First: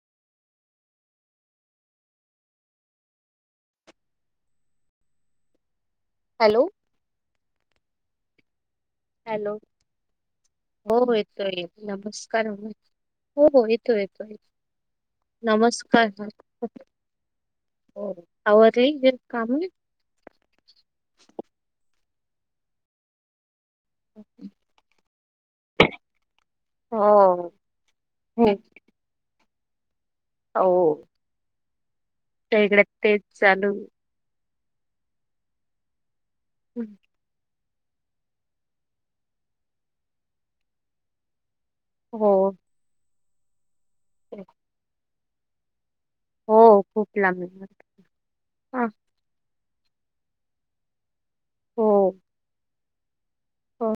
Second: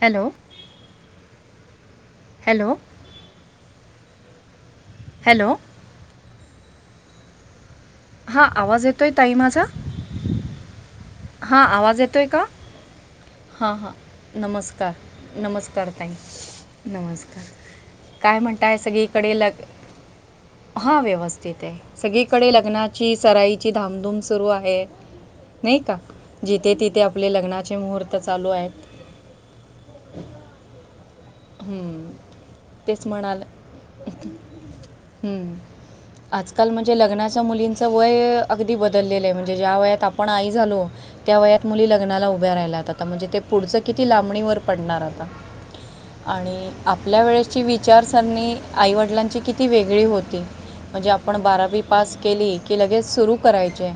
Hello hello hello hello हा आवाज येत हॅलो हो येतो नमस्कार हो हा हां येतो येतोय नमस्कार नमस्कार ताई नमस्कार हो काय म्हणताय आवरली जे सगळीकडे काम लग हा व्यवस्थित आहे. सगळीकडे लग्नाची सराईची धामधूम सुरू आहे नाही का जिथे तिथे आपले हो लग्नाचे मुहूर्त चालू हे- आहेत. हो हम्म त्या इकडे तेच चालू हम्म आजकाल म्हणजे लग्नाच्या मुली चं वय अगदी बदललेलं आहे म्हणजे ज्या वयात आपण आई झालो त्या वयात मुली लग्नाला हो उभ्या राहिल्यात आता म्हणजे ते पुढचं किती लांबणीवर पडणार आता आणि हो खूप आपल्या लांब वेळेची विचारसरणी हा आईवडिलांची किती ती वेगळी होती म्हणजे आपण बारावी हो पास केली की लगेच सुरू हो करायचे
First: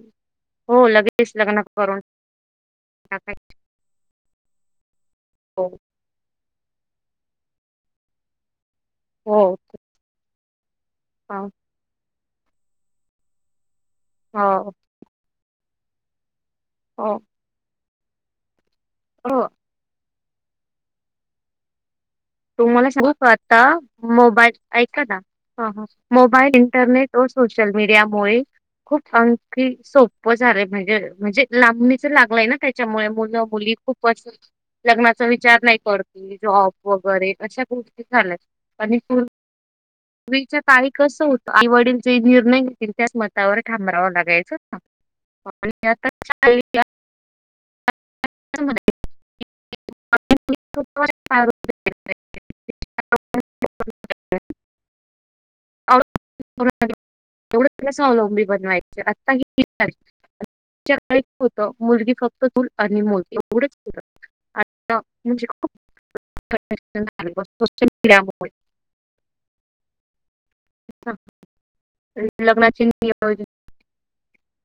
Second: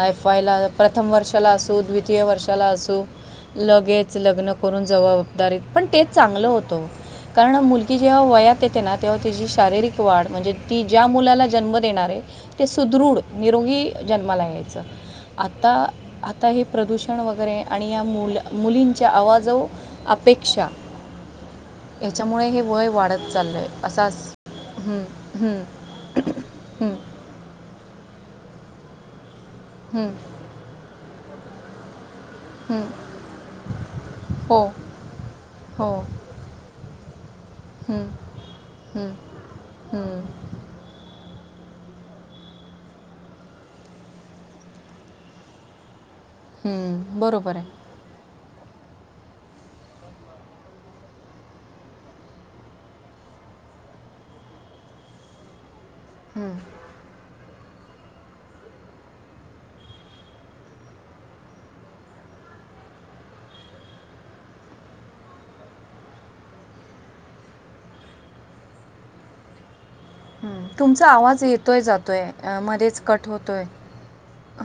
आयफाय ला हो प्रथम लगेच वर्षाला लग्न असू करून द्वितीय वर्षाला असू टाकाय लगेच लग्न करून जबाबदारीत हो पण तेच चांगलं होतं कारण मुलगी जेव्हा वयात येते ना तेव्हा हो तिची शारीरिक वाढ म्हणजे ती ज्या मुलाला हो जन्म देणार आहे ते सुदृढ निरोगी जन्माला यायचं आता आता हे हो प्रदूषण वगैरे आणि या मुला मुलींच्या हो आवाजो आपेक्षा तुम्हाला सांगू वाढत का चाललं आता आहे असाच मोबाईल ऐका हं, ना हं, हा हा मोबाईल हं, इंटरनेट सोशल मीडियामुळे खूप आणखी हं, सोपं झालं म्हणजे म्हणजे लां लागलंय ना हं. त्याच्यामुळे मुलं मुली खूप वर हो लग्नाचा विचार नाही हो करती जॉब वाॅब बरेच अशा गोष्टी हं, झाल्यात आणि हं, हं, पूर्वीच्या काळी कसं होतं आई वडील जे निर्णय घेतील त्याच मतावर ठाम रावाव लागायच ना आ हम्म बरोबर आहे [unintelligible] [unintelligible] हं, एवढं स्वावलंबी बनवायचे आता ही पूर्वीच्या काळी होतं मुलगी फक्त चुल आणि मुल एवढेच फक्त आता म्हणजे खूप [unintelligible] हम् तुमचा ना. आवाज येतोय जातोय लग्नाचे मध्येेच कट नियोजन होतोय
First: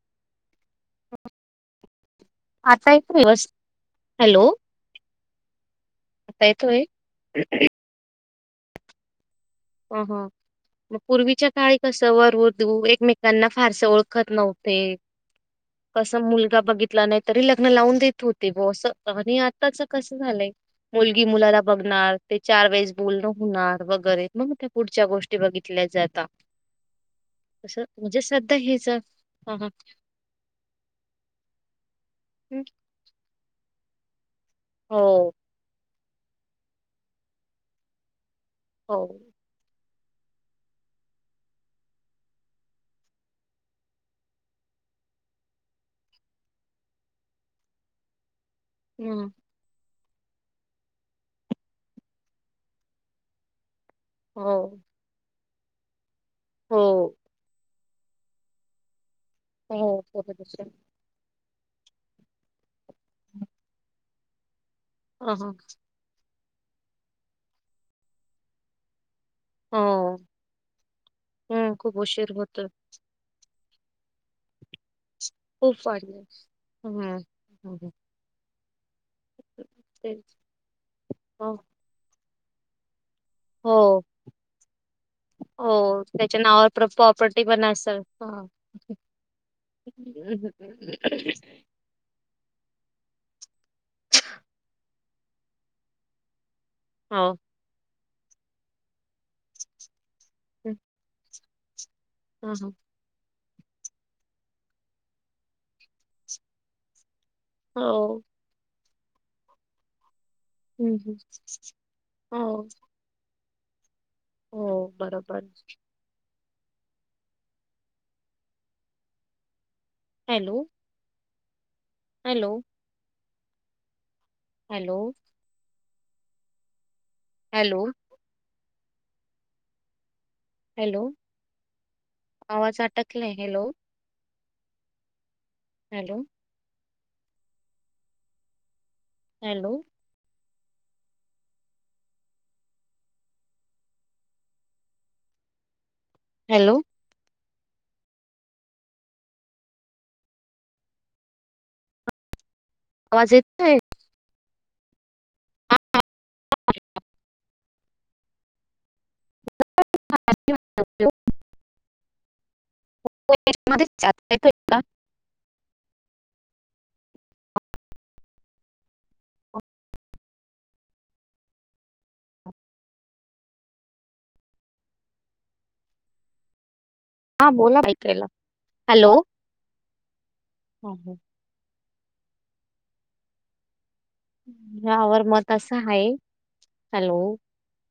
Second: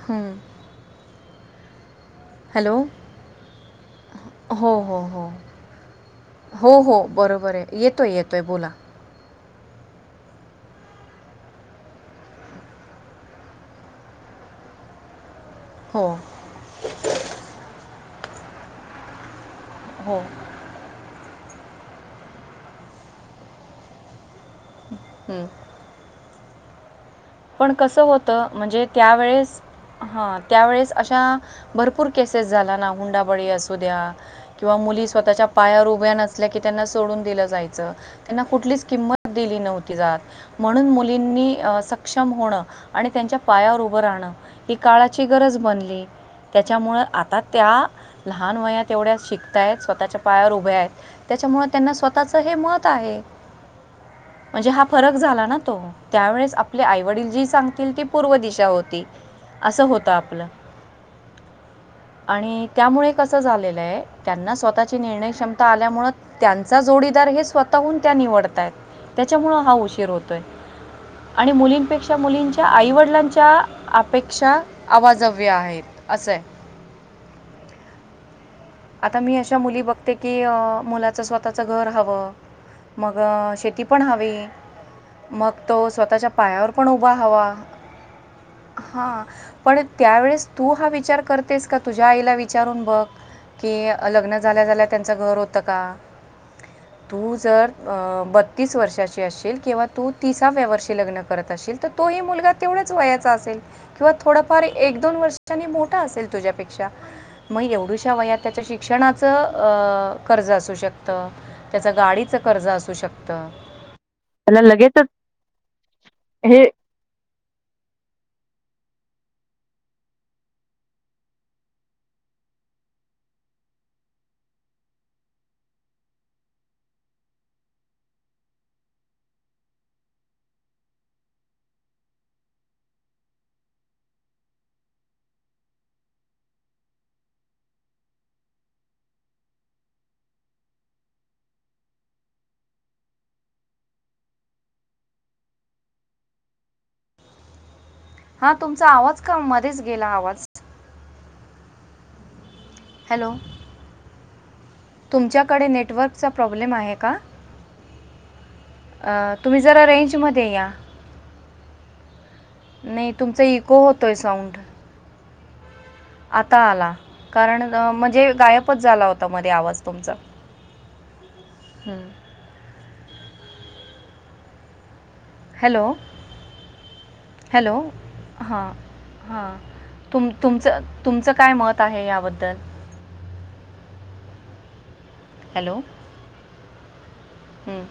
हम आता येतो व्यवस्थित हॅलो हो हो हो आता हो येतोय हो बरोबर आहे येतोय येतोय बोला हंम हंम मग पूर्वीच्या काळी कसं वर- वदु एकमेकांना फारस ओळखत नव्हते हो कस मुलगा बघितला नाही तरी लग्न लावून देत होते बो अस आणि आत च कस हो झालंय मुलगी मुलाला बघणार ते चार वेळेस बोलणं होणार वगैरे मग त्या पुढच्या गोष्टी हं. बघितल्या जाता. पण कस होत सध्या म्हणजे हेच हा त्यावेळेस हा त्यावेळेस अशा भरपूर केसेस हा झाल्या ना हुंडा बळी असू द्या किंवा हो मुलीच स्वतःच्या पायावर उ उभ्या नसल्या की त्यांना सोडून दिलं जायचं त्यांना कुठलीच हो किंमत दिली नव्ह जात म्हणून मुलींनी अंस सक्षम होण आणि त्यांच्या पायावर उभं राहणं ही काळाची गरज बनली. त्याच्यामुळं आता त्या लहान वयात तेवढ्या हं, शिकतायत स्वतःच्या पायावर उभे आहेत त्याच्यामुळे त्यांना स्वतःच हे मत आहे. हो म्हणजे हा फरक झाला ना तो त्यावेळेस आपले आई- हो वडील जी सांग ती पूर्व दिशा होती असं हो होत आपलं प्रदूषण आणि त्यामुळे कसं झालेलं आहे त्यांना स्वतःची निर्णय हां, हां, क्षमता आल्यामुळं त्यांचा जोडीदार हे स्वतःहून त्या निवडतायेत त्याच्यामुळे हा उशीर हो होतोय आणि हं, खूप मुलींपेक्षा उशीर मुलींच्या होतोय. आईवडिलांच्या त्या अपेक्षा आवाजव्य खूप आहेत वाढल्या असं आहे हम्म. आता मी अशा मुली बघते की मुलाचा हो, स्वतःच घर हवं मगं हो, शेती पण हवी मग तो हो स्वतःच्या त्याच्या नावावर पायावर प्र पण उभा प्रॉपर्टी हवा. पण असेल. हां. हा पण त्यावेळेस तू हा विचार करतेस का तुझ्या आईला विचारून बघ की लग्न झाल्या झाल्या त्यांचं घर होतं का? हो, तू जर अ बत्तीस वर्षाची असशील किंवा तू तिसाव्या हं, वर्षी लग्न करत असशील तर तोही मुलगा हां, हां, तेवढाच वयाचा असेल किंवा थोडफार एक दोन वर्षानी मोठा असेल तुझ्यापेक्षा मग एवढुशा हो, वयात शिक्षणाचा अ कर्जा असू हं, हं, शकतं, त्याचं गाडीचं हो, कर्जा असू शकतं त्याला हो लगेचच बरोबर. हे hello hello hello hello hello आवाज अटकलाय हॅलो. हॅलो हॅलो हॅलो हा तुमचा आवाज का मध्येच गेला आवाज आवाज हॅलो. येतोय तुमच्याकडे नेटवर्कचा प्रॉब्लेम आहे का? अ तुम्ही जरा रेंजमध्ये या. नाही तुमचा इको होतोय साऊंड. मध्ये आता आला कारण म्हणजे गायबच झाला होता मध्ये आवाज तुमचा. हम्म. हॅलो हा हॅलो बोला ऐकायला हां हॅलो हां. तुम तुमचा अहो, तुमचा काय मत आहे याबद्दल? यावर मत हॅलो असं आहे हॅलो हं,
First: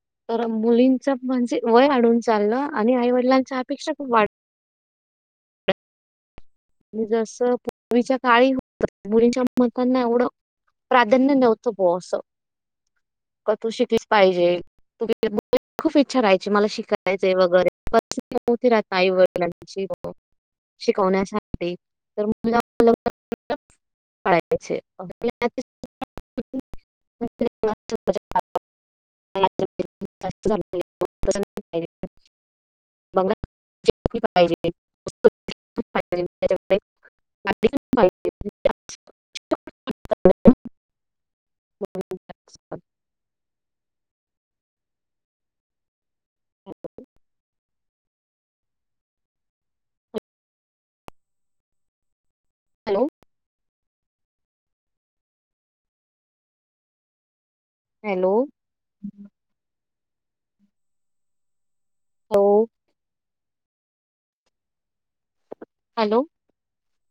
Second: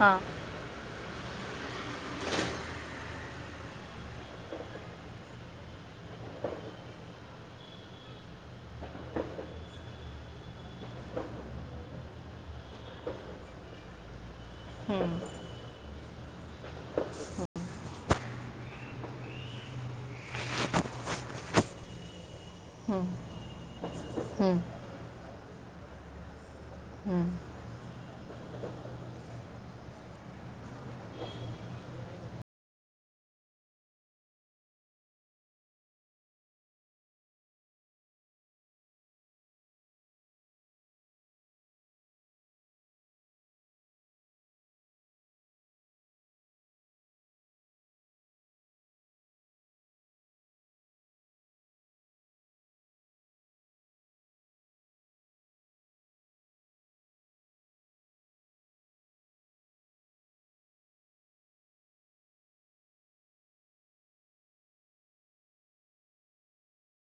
हां तर मुलींच म्हणजे वय अढून चाललं आणि आईवडिलांच्या अपेक्षा खूप वाढ जसं पूर्वीच्या काळी होता मुलींच्या मतांना एवढं प्राधान्य नव्हतं ब असं का तू शिकलीस पाहिजे. तू गेली- हम्म. मुलींची खूप इच्छा राहायची मला शिकायचे वगैरे परिस्थिती नव्हती [inaudible] आई वडिलांची हो. शिकवण्यासाठी तर मुलगा. हं, हं, हं. [inaudible] [inaudible] [inaudible] [inaudible] [unintelligible] [unintelligible] [inaudible] हॅलो हॅलो हो. हॅलो